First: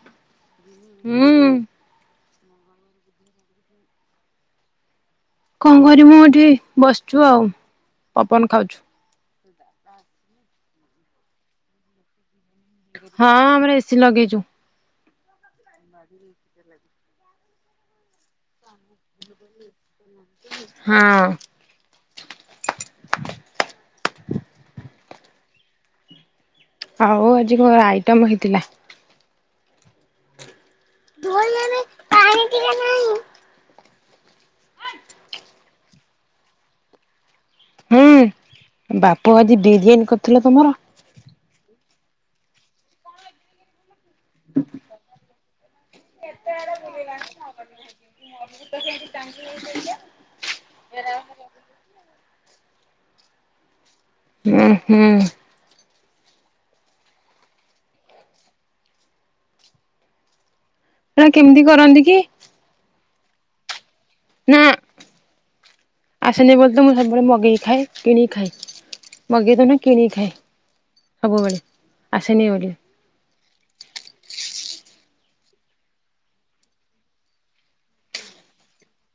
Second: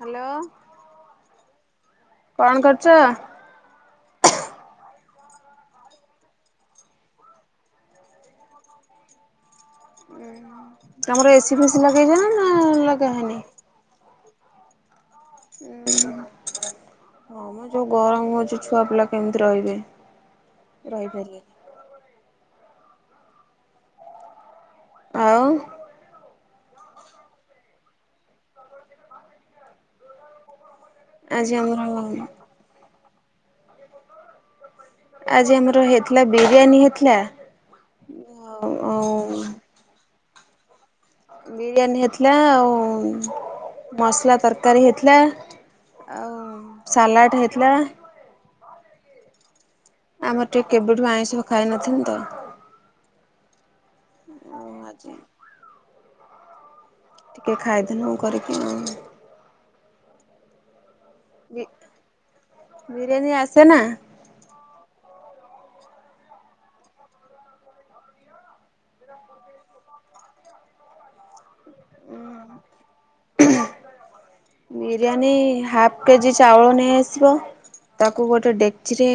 Hello ହୁଁ କଣ କରୁଛ? କଣ କରିବୁ ଏଠି ବସିଛୁ ଆଉ ପବନ ଖାଉଛୁ। ଉଁ ତମର ଏ ସି ଫେସି ଲଗେଇଛ ନା ଲଗା ହଁ ହେଇନି? ଆମର ଏସି ଲଗେଇଛୁ। ଓହୋ ମ ଯୋଉ ଗରମ ହଉଛି ଛୁଆ ପିଲା କେମିତି ରହିବେ ହଁ। ରହିପାରିବେ। ଆଉ ଆଉ ଆଜି କଣ ଆଇଟମ ହେଇଥିଲା? ଧୋଇ ଆଜି ଆମର ହେବି ପାଣି ଟିକେ ନାହିଁ। ଥିଲା ବିରିୟାନୀ ହେଇଥିଲା। ହୁଁ ଆଉ ଆଉ ବାପୁ ଆଜି ବିରିୟାନୀ କରି ଥିଲେ ତମର ବିରିୟାନୀ ହେଇଥିଲା ଆଉ ମସଲା ତରକାରୀ ହେଇଥିଲା ଆଉ ସାଲାଡ଼ ହେଇଥିଲା। [unintelligible] ଆମର ଟିକେ କେବେଠୁ ଆଇଁଷ ଖାଇନଥିଲୁ ତ। ଓ ଉଁ ହୁଁ ଆଚ୍ଛା। ଟିକେ ଖାଇଦେଲୁ କରିକି ଆଉ ଟା କେମିତି କରନ୍ତି କି? ବିରିୟାନୀ ଆସେ ନା। ନା ଆସନି ବୋଲି ତ ମୁଁ ସବୁବେଳେ ମଗେଇି ଖାଏ କିଣିକି ଖାଏ ମଗେଇ ତ ନାଇ କିଣିକି ଖାଏ ସବୁବେଳେ। ଆସେନି ବୋଲି। ବିରିୟାନୀ ହାପ କେଜି ଚାଉଳ ନେଇ ଆସିବ ତାକୁ ଗୋଟେ ଡେକଚିରେ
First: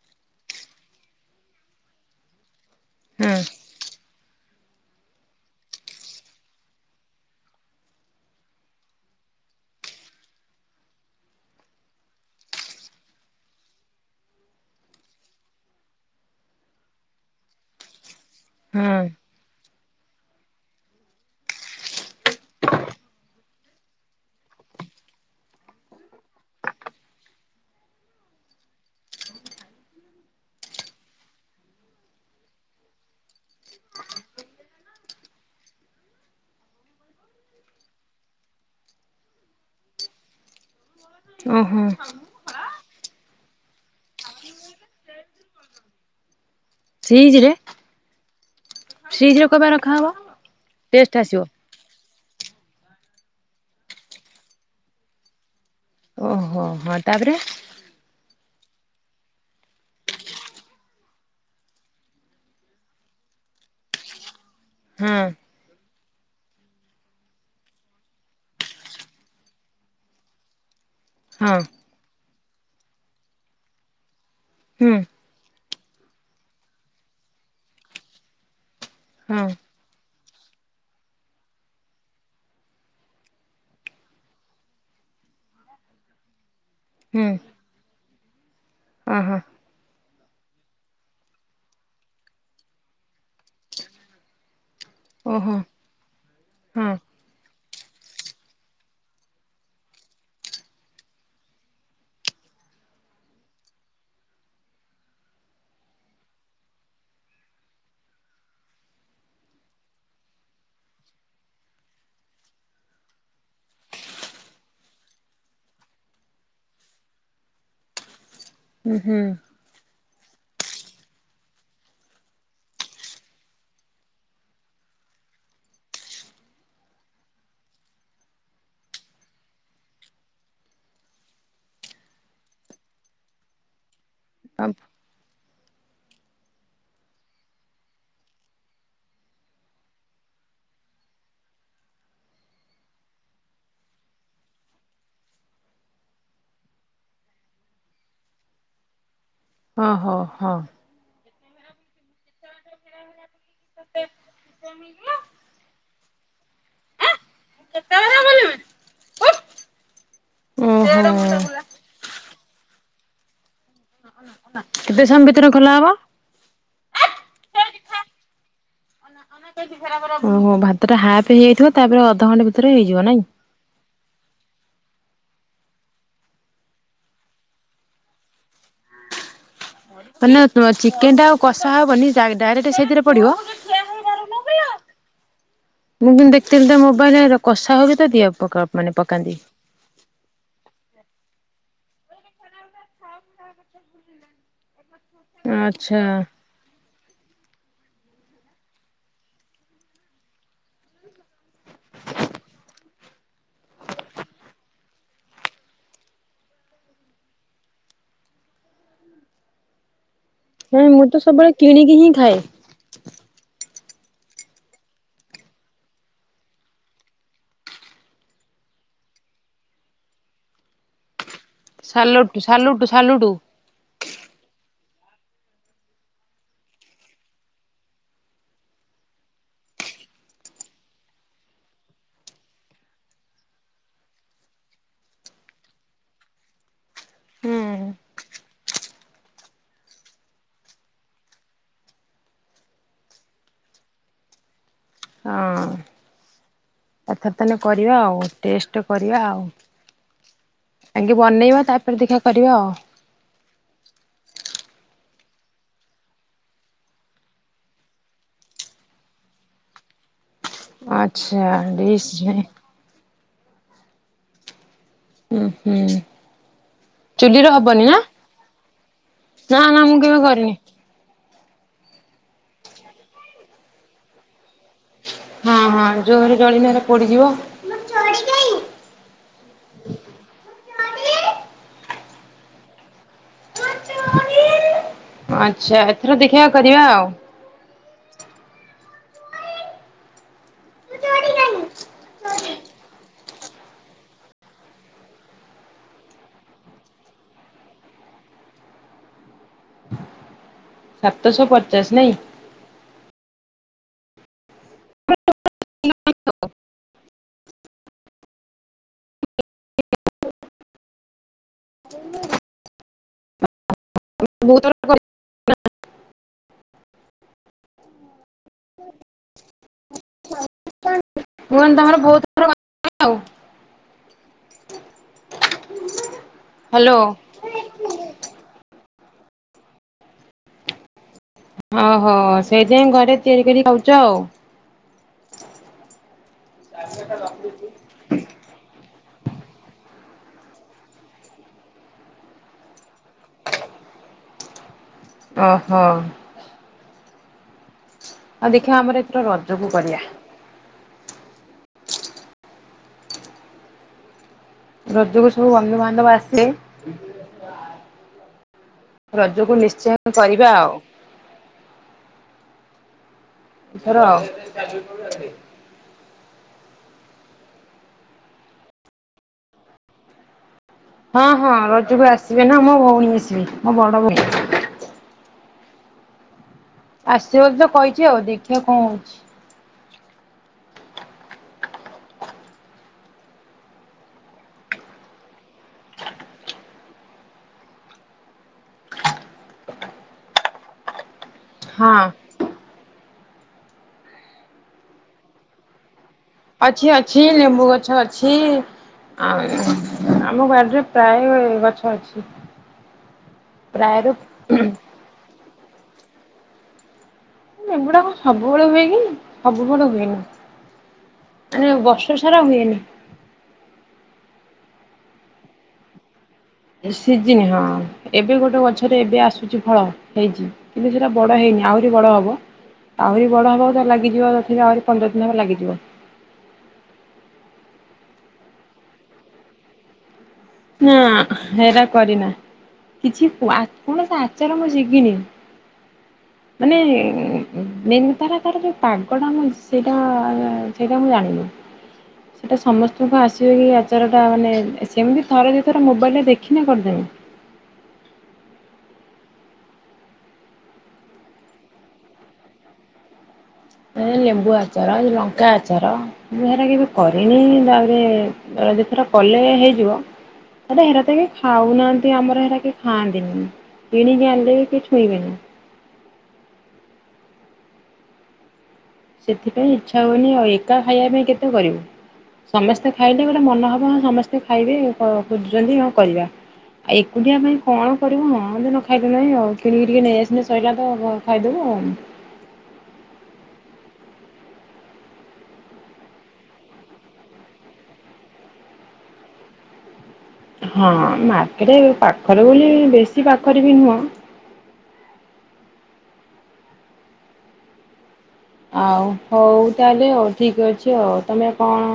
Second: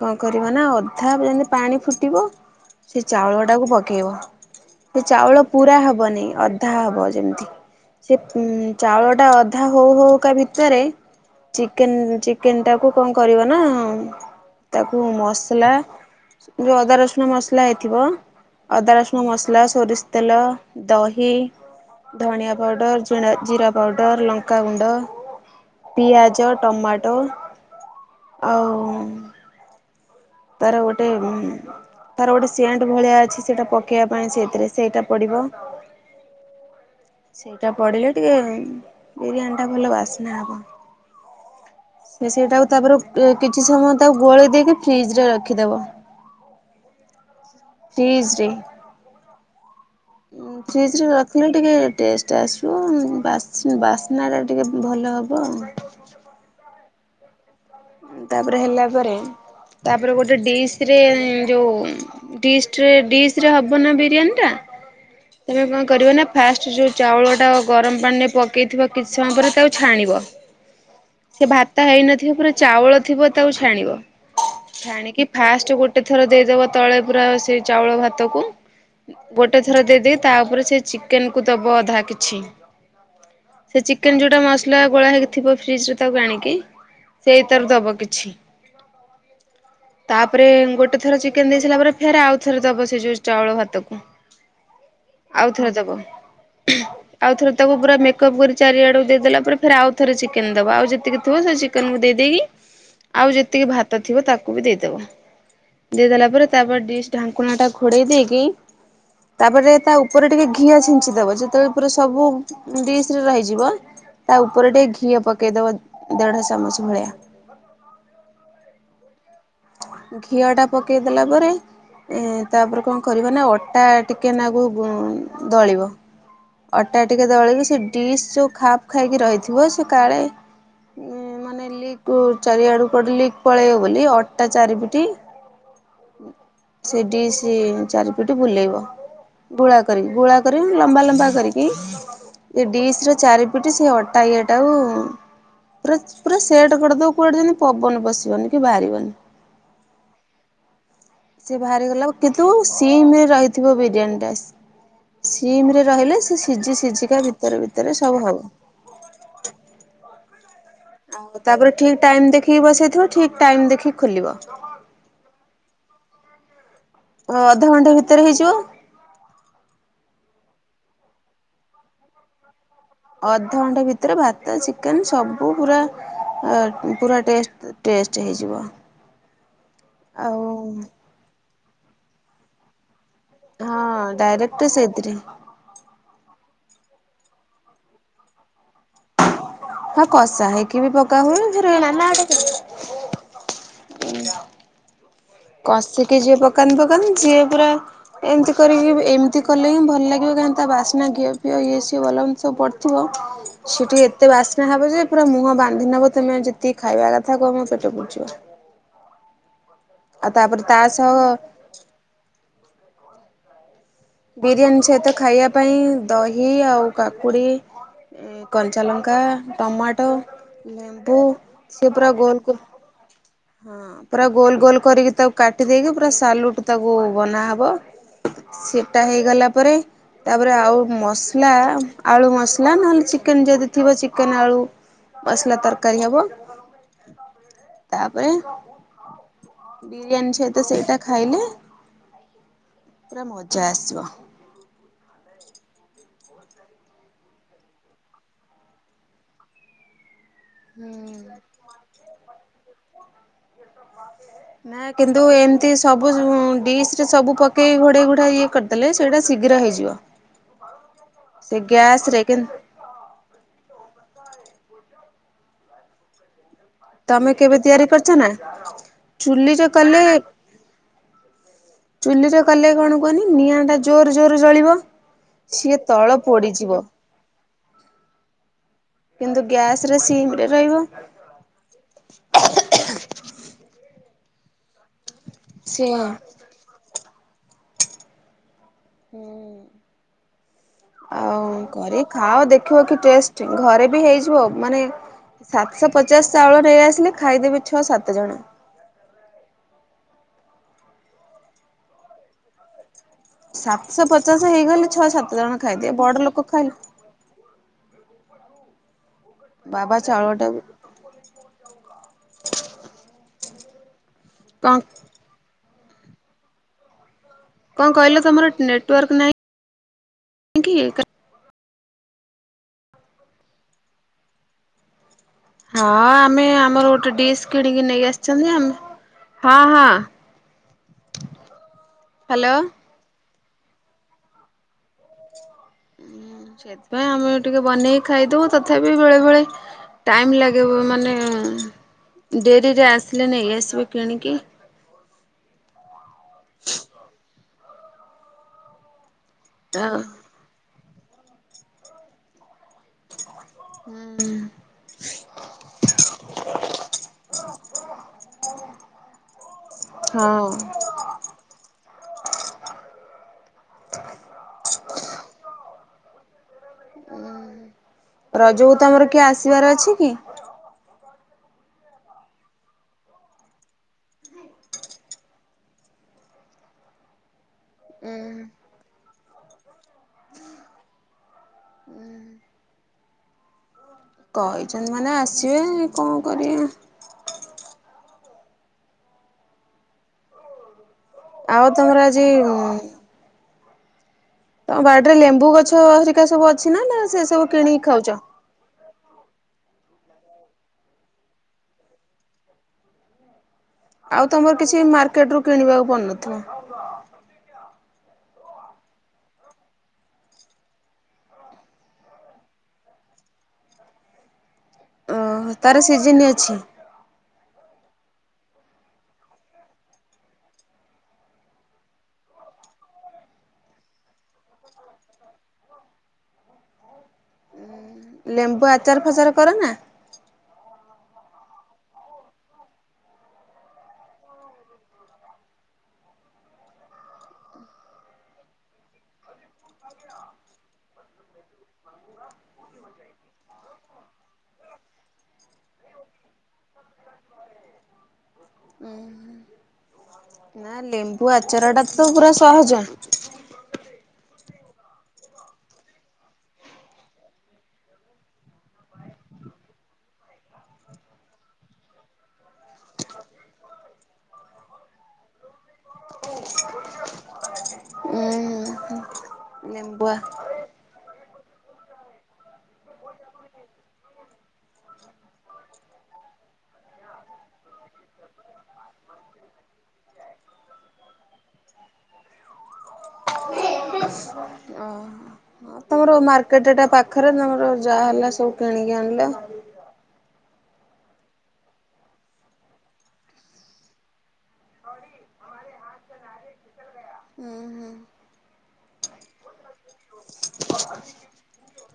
କଣ କରିବ ନା ଅଧା ଯେମିତି ପାଣି ଫୁଟିବ ସେ ହଁ ଚାଉଳ ଟାକୁ ପକେଇବ ସେ ଚାଉଳ ପୁରା ହବନି ଅଧା ହବ ଯେମିତି ସେ ଉ ଚାଉଳ ଟା ଅଧା ହଉ ହଉକା ଭିତରେ ଚିକେନ ଚିକେନ ଟାକୁ କଣ କରିବ ନା ତାକୁ ମସଲା ଯୋଉ ଅଦା ରସୁଣ ମସଲା ହେଇଥିବ ଅଦା ହଁ ରସୁଣ ମସଲା ସୋରିଷ ତେଲ ଦହି ହି ଧନିଆ ପାଉଡ଼ର ଜିଣା ଜିରା ପାଉଡ଼ର ଲଙ୍କା ଗୁଣ୍ଡ ପିଆଜ ଟମାଟୋ ଆଉ ଉଁ ତାର ଗୋଟେ ଉଁ ତାର ଗୋଟେ ସେଣ୍ଟ ଭଳିଆ ଅଛି ସେଇଟା ପକେଇଆ ପାଇଁ ସେଇଥିରେ ସେଇଟା ପଡିବ। ସେଇଟା ପଡିଲେ ଟିକେ ଉଁ ବିରିୟାନୀ ଟା ଭଲ ବାସ୍ନା ହବ ଓହୋ ସେ ସେଇଟାକୁ ତାପରେ ଉ କିଛି ସମୟ ତାକୁ ଗୋଳେଇ ଦେଇକି ଫ୍ରିଜ ରେ ରଖି ଦବ। ଫ୍ରିଜରେ ଫ୍ରିଜରେ। ଫ୍ରିଜରେ କଣ [unintelligible] ର ଉଁ ଫ୍ରିଜରେ ରଖିଲେ ଟିକେ ଟେଷ୍ଟ ଷ୍ଟ ଆସିବ ଉଁ ବାସ ବାସ୍ନାଟା ଟିକେ ଭଲ ହବ ଆଉ। ଓହୋ ହଁ ତାପରେ ତାପରେ ହେଲା ପରେ ତାପରେ ଗୋଟେ ଡିସ ରେ ଉଁ ଯୋଉ ଡିସ ରେ ଡିସ ରେ ହବ ନା ବିରିୟାନୀ ଟା। ହଁ। ତମେ କଣ କରିବ ନା ଫାଷ୍ଟ ଯୋଉ ଚାଉଳ ଟା ଗରମ ପାଣିରେ ପକେଇ ଥିବ କିଛି ସମୟ ପରେ ତାକୁ ଛାଣିବ। ସେ ହଁ ଭାତ ହେଇନଥିବ ପୁରା ଚାଉଳ ଥିବ ତାକୁ ଛାଣିବ। ହୁଁ ଛାଣିକି ଫାଷ୍ଟ ଗୋଟେ ଥର ଦେଇଦବା ତଳେ ପୁରା ସେଇ ଚାଉଳ ଭାତକୁ ହଁ ଗୋଟେ ଥର ଦେଇ ଦେଇ ତା ଓପରେ ସେ ଚିକେନ କୁ ଦବ ଅଧା କିଛି ସେ ଚିକେନ ଯୋଉଟା ମସଲା ଗୋଳା ହେଇକିଥିବ ଫ୍ରିଜ ରେ ତାକୁ ଆଣିକି ସେଇ ତାରୁ ଦବ କିଛି ହଁ ହଁ। ତାପରେ ଗୋଟେ ଥର ଚିକେନ ଦେଇ ସାରିଲା ପରେ ଫେରେ ଆଉ ଥର ଦବ ସେଇ ଯୋଉ ଚାଉଳ ଭାତକୁ। ଓହୋ ଆଉଥରେ ଦବ। ହଁ ଆଉ ଥରେ ତାକୁ ପୁରା ମେକପ୍ କରି ଚାରିଆଡକୁ ଦେଇଦେଲା ପରେ ଆଉ ଥରେ ଚିକେନ ଦବା ଆଉ ଯେତିକି ଥିବ ସେ ଚିକେନକୁ ଦେଇଦେଇକି ଆଉ ଯେତିକି ଭାତ ଥିବ ତା କୁ ବି ଦେଇଦବ ଦେଇଦେଲା ପରେ ତାପରେ ଡିସ୍ ଢାଙ୍କୁଣା ଟା ଘୋଡେଇ ଦେଇକି ତାପରେ ତା ଉପରେ ଟିକେ ଘିଅ ଛିଞ୍ଚିଦବ ଯେତେବେଳେ ପୁରା ସବୁ ଡିସ୍ ରେ ରହିଯିବ ତା ଉପରେ ଟିକେ ଘିଅ ପକେଇଦବ ଦେଢ ଚାମଚ ଭଳିଆ ହୁଁ ହୁଁ। ଘିଅ ଟା ପକେଇ ଦେଲା ପରେ ତାପରେ କଣ କରିବ ନା ଅଟା ଟିକେ ନାଗୁ ଦଳିବ ଅଟା ଟିକେ ଦଳିକି ସେ ଡିସ୍ ଯୋଉ ଖାପ ଖାଇକି ରହିଥିବ ସେ କାଳେ ଉ ମାନେ ଲିକ ଚାରିଆଡକୁ କୁଆଡ଼େ ଲିକ୍ ପଳେଇବ ବୋଲି ଅ ଆଟା ଚାରିପେଟି ସେ ଡିସ୍ ଚାରିପେଟି ବୁଲେଇବ ଗୁଳା କରିକି ଗୁଳା କରିକି ଲମ୍ବା ଲମ୍ବା କରିକି ସେ ଡିସ ର ଚାରିପେଟି ସେ ଅଟା ଇଏ ଟାକୁ ପୁରା ପୁରା ସେଟ କରିଦବୁ କୁଆଡେ ଯେମିତି ପବନ ବସିବନି କି ବାହାରିବନି। ହଁ ହୋ ହଁ। ସିଏ ବାହାରିଗଲା କୁ କିନ୍ତୁ ସିଇମ୍ ରେ ରହି ଥିବ ବିରିୟାନୀ ଟା ସିମରେ ରହିଲେ ସିଜି ସିଜିକା ଭିତରେ ଭିତରେ ସବୁ ହବ। ଆଉ ତାପରେ ଠିକ ଟାଇମ ଦେଖି [unintelligible] ବସେଇଥିବ ଠିକ ଟାଇମ ଦେଖି କେତେ ସମୟ ଭିତରେ ଖୋଲା ହବ? ଓ ଅଧଘଣ୍ଟା ଭିତରେ ହେଇଯିବ। ତ ଟା ହାପ୍ ହେଇଯାଇଥିବ ତାପରେ ଅଧଘଣ୍ଟେ ଭି ଅଧଘଣ୍ଟେ ଭିତରେ ଭାତ ଚିକେନ ସବୁ ପୁରା ପୁରା ଟେଷ୍ଟ ଟେଷ୍ଟ ହେଇଯିବ। ଆଉ ମାନେ ଚିକେନ ଟା ଆଉ କଷା ହବନି ଡାଇ ଡାଇରେକ୍ଟ ସେଇତିରେ ହଁ ଡାଇରେକ୍ଟ ସେଇତିରେ। [unintelligible] କଷା [unintelligible] ଦିିବା ପକା। ମାନେ ପକାନ୍ତି। ହଁ କଷା ହେଇକି ବି ପକା ହୁଏ। ଯେ [inaudible] ଆଚ୍ଛା କସିକି ଯିଏ ପକାନ୍ତି ପ [unintelligible] ଯିଏ ପୁରା ଏମିତି କରି ଏମିତି କଲେ ହିଁ ଭଲ ଲାଗିବ କାହିଁକି ତା ବାସ୍ନା ଘିଅ ପିଅ ଇଏ ସିଏ ଭଲ ସବୁ ପଡିଥିବ ସେ ଟିକେ ଏତେ ବାସ୍ନା ହବ ଯେ ପୁରା ମୁହଁ ବାନ୍ଧି ନବ ତମେ ଯେତିକି ଖାଇବା କଥା କୁହ ମୋ ପେଟ ପୁରିଜିବ। ନଁ ମୁଁ ସହ ତ ସବୁବେଳେ କିଣିକି ହିଁ ଖାଏ। [unintelligible] ବିରିୟାନୀ ସହିତ ଖାଇଆ ପାଇଁ ଦହି ଆଉ କାକୁଡ଼ି ଆଁ କଞ୍ଚାଲଙ୍କା ଟମାଟୋ ଲେମ୍ବୁ ସିଏ ପୁରା ଗୋଲ ସାଲୁଟ୍ ଗୋଲ ସାଲୁଟୁ ସାଲୁଟୁ ହଁ ପୁରା ଗୋଲ ଗୋଲ କରିକି ତାକୁ କାଟି ଦେଇେଇକି ପୁରା ସାଲୁଟ୍ ତାକୁ ବନା ହବ ସେଟା ହେଇଗଲା ପରେ ତାପରେ ଆଉ ମସଲା ଆଳୁ ମସଲା ନହେଲେ ଚିକେନ୍ ଯଦି ଥିବ ଚିକେନ ଆଳୁ ମସଲା ତରକାରୀ ହେବ। ହୁଁ। ତା ପରେ ବିରିୟାନୀ ସହିତ ସେଇଟା ଖାଇଲେ ପୁରା ମଜା ଆସିବ। ହଁ ଏଥର ତାନେ କରିବା ଆଉ ଟେଷ୍ଟ କରିବା ଆଉ। ହୁଁ ଆଗେ ବନେଇବା ତା ପରେ ଦେଖା। ପରିବା। ନା କିନ୍ତୁ ଏମତି ସବୁ ଡିସ ରେ ସବୁ ପକେଇ ଘୋଡେଇ ଘୋଡା ଇଏ କରିଦେଲେ ସେଇଟା ଶୀଘ୍ର ହେଇଯିବ। ଆଚ୍ଛା ସେ ଗ୍ୟାସ ଦିସ୍ ରେ ମାଇ ହୁଁ ହୁଁ। ତମେ ଚୁଲିରେ କେବେ ହବନି ତିଆରି କରିଛ ନା। ନା ଚୁଲିରେ ନା ମୁଁ କଲେ କେବେ କରିନି। ଚୁଲିରେ କଲେ କଣ କୁହନି ନିଆଁ ଟା ଜୋରେ ଜୋରେ। ହଁ ହଁ ଜୋରରେ ଜଳିରେ ପୋଡିଯିବ ହେରା ପୋଡିଯିବ। ମୋ ଚଡ଼ି କାଇଁ କିନ୍ତୁ ଗ୍ୟାସରେ ସିମ ରେ ରହିବ। ଆଚ୍ଛା ସିଏ ଏଥର ଦେଖିବା କରିବା ଆଉ। [inaudible] ହୁଁ ଆଉ କରି ଖାଅ ଦେଖିବ କି ଟେଷ୍ଟ ଘରେ ବି ହେଇଯିବ ମାନେ ସାତଶ ପଚାଶ ଚାଉଳ ନେଇଆସିଲେ ଖାଇଦେବି ଛଅ ସାତ ଜଣ। ସାତଶହ ପଚାଶ ନାଇଁ। ସାତଶ ପଚାଶ ହେଇଗଲେ ଛଅ ସାତ। ସାତ ଜଣ ଖାଇଦେବେ ବଡ ଲୋକ ଖାଇଲେ। ବାବା ଚାଉଳଟା। ମୁଁ ପାଙ୍କ କହିଲି କଣ କହିଲ ତମର ନେ ନେଟୱାର୍କ ନାହିଁ ହିଁକି। କୁହନ୍ ତମର ବହୁତର କ ଆଉ। ହଁ ଆ। ଆମେ ଆମର ହ୍ୟାଲୋ। ଗୋଟେ ଡିସ୍ କିଣିକି ନେଇ ଆସିଛନ୍ତି ଆମେ। ହଁ ହଁ। ଓହୋ ହ୍ୟାଲୋ ସେଇଥିପାଇଁ ଘରେ। ତିଆରି କରି ଖାଉଛ ଆଉ। ହଁ ସେଥିପାଇଁ ଆମେ ଟିକେ ବନେଇକି ଖାଇଦବୁ ତଥାପି ବେଳେ ବେଳେ ଟାଇମ୍ ଲାଗେ ମାନେ ଡେରିରେ ଆସିଲେ ନେଇ ଆସିବ କିଣିକି ଓ ହୋ ଆଉ ଦେଖିବା ଆମର ରଜକୁ ଆଉ କରିଆ। ହୁଁ। ରଜକୁ ସବୁ ବନ୍ଧୁ ବାନ୍ଧବ ଆସେ ରଜକୁ ନିଶ୍ଚୟ ହଁ କରିବା ଆଉ। ଏଇଥର ଉ ରଜକୁ ତମର କିଏ ଆସିବାର ଅଛି କି। ହଁ ହଁ ରଜକୁ ଆସିବେ ନା ମୋ ଭଉଣୀ ଆସିବେ ମୋ ବଡ ଭଉଣୀ। ଆସିବ ତ କହିଛି ଉଁ। ଆଉ ଦେଖିବା କଣ ହଉଛି। କହିଛନ୍ତି ମାନେ ଆସିବେ କଣ କରିବେ। ଆଉ ହଁ ତମର ଆଜି ତମ ବାଡରେ ଲେମ୍ବୁ ଗଛ ହରି ଅଛି ଅଛି ଲେମ୍ବୁ ଗଛ ଅଛି ଆଉ ଆମ ବାଡିରେ ପ୍ରାୟ ଗଛ ଅଛି। ପ୍ରାୟରୁ ଆଉ ତମର କିଛି ମାର୍କେଟ ରୁ କିଣିବାକୁ ପଡୁନଥିବ। ଏଗୁଡା କଣ ସବୁ ବେଳେ ହୁଏ କି ସବୁବେଳେ ହୁଏନି ମାନେ ବର୍ଷ ସାରା ହୁଏନି। ଓ ତାର ସିଜିନ ଅଛି। ସି ସିଜିନ ହଁ ଏବେ ଗୋଟେ ଗଛରେ ଏବେ ଆସୁଛି ଫଳ ହେଇଛି କିନ୍ତୁ ସେଟା ବଡ଼ ହେଇନି ଆହୁରି ବଡ଼ ହବ ଆହୁରି ବଡ଼ ହବ ତ ଲାଗିଯିବ ତଥାପି ଆହୁରି ପନ୍ଦର ଦିନ ହେବ ଲାଗିଯିବ। ଲେମ୍ବୁ ଆଚାର ପାଚାର କର ନା ନା ସେରା କରିନା କିଛି କୌଣସି ଆଚାର ମୁଁ ଯିବିନି ମାନେ ମେନର ତାର ଯୋଉ ପାଗଟା ସେଇଟା ସେଇଟା ମୁଁ ଜାଣିନି ସେଇଟା ସମସ୍ତଙ୍କୁ ଆସିବ ଆଚାରଟା ମାନେ ସେମିତି ଥରେ ଦିଥର ମୋବାଇଲ ରେ ଦେଖିନେ କରିଦେବି। ନା ଲେମ୍ବୁ ଆଚାରଟା ତ ପୁରା ସହଜ। ଲେମ୍ବୁ ଆଚାର ଲଙ୍କା ଆଚାର ମୁଁ ହେରା କେବେ କରିନି ତାପରେ ଏଇଥରେ କଲେ ହେଇଯିବ ତ ହେରା ତ କେହି ଖାଉନାହାଁନ୍ତି ଆମର ହେରା କେହି ଖାଆନ୍ତିନି କିଣିକି ଆଣିଲେ ବି ଛୁଇଁବେନି। ହୁଁ। [unintelligible] [inaudible] ସେଥିପାଇଁ ଇଚ୍ଛା ଲେମ୍ବୁଆ ହଉନି ଆଉ ଏକା ଖାଇବା ପାଇଁ କେତେ କରିବୁ ସମସ୍ତେ ଖାଇଲେ ଗୋଟେ ମନେ ହବ ସମସ୍ତେ ଖାଇବେ ଖୋଜୁଛନ୍ତି ହଁ କରିବା ଆଉ ଏକୁଟିଆ ପାଇଁ କଣ କରିବୁ ହଁ ନ ଖାଇଲେ ନାହିଁ ଆଉ କିଣ କିିି ଟିକେ ନେଇ ଆସିନେ ସରିଲା ତ ଖାଇଦବୁ ଆଉ ଓ ତମର ମାର୍କେଟ ଟା ପାଖରେ ତମର ଯାହା ହେଲା ସବୁ କିଣିକି ଆଣିଲ ହଁ ମାର୍କେଟ ପାଖରେ ବୋଲି ବେଶୀ ପାଖରେ ବି ନୁହଁ। ହୁଁ ହୁଁ। ଆଉ ହଉ ତାହେଲେ ହଉ ଠିକ୍ ଅଛି ହଉ ତମେ କଣ‌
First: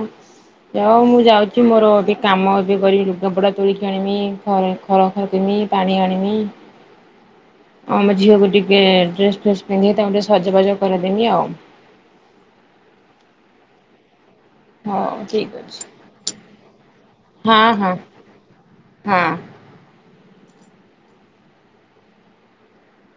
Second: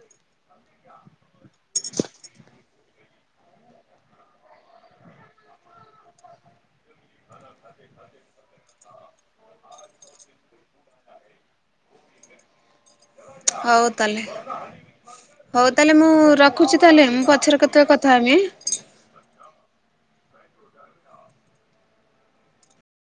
ଯାଓ ମୁଁ ଯାଉଛି ମୋର ଏବେ କାମ ଏବେ କରି ଲୁଗାପଟା ତୋଳିକି ଆଣିବି ଘର ଖର କିମି ପାଣି ଆଣିବି ଆ ଆମ ଝିଅକୁ ଟିକେ ଡ୍ରେସ ଫ୍ରେସ ପିନ୍ଧେଇ ତାଙ୍କୁ ଟିକେ ସଜବାଜ କରାଦେନି ଆଉ ହଉ ତାହେଲେ। ହଉ ଠିକ୍ ହଉ ଅଛି ତାହେଲେ ମୁଁ ରଖୁଛି ତାହେଲେ ମୁଁ ହଁ ପଛରେ କେତେବେ ହଁ କଥା ହେବି ହଁ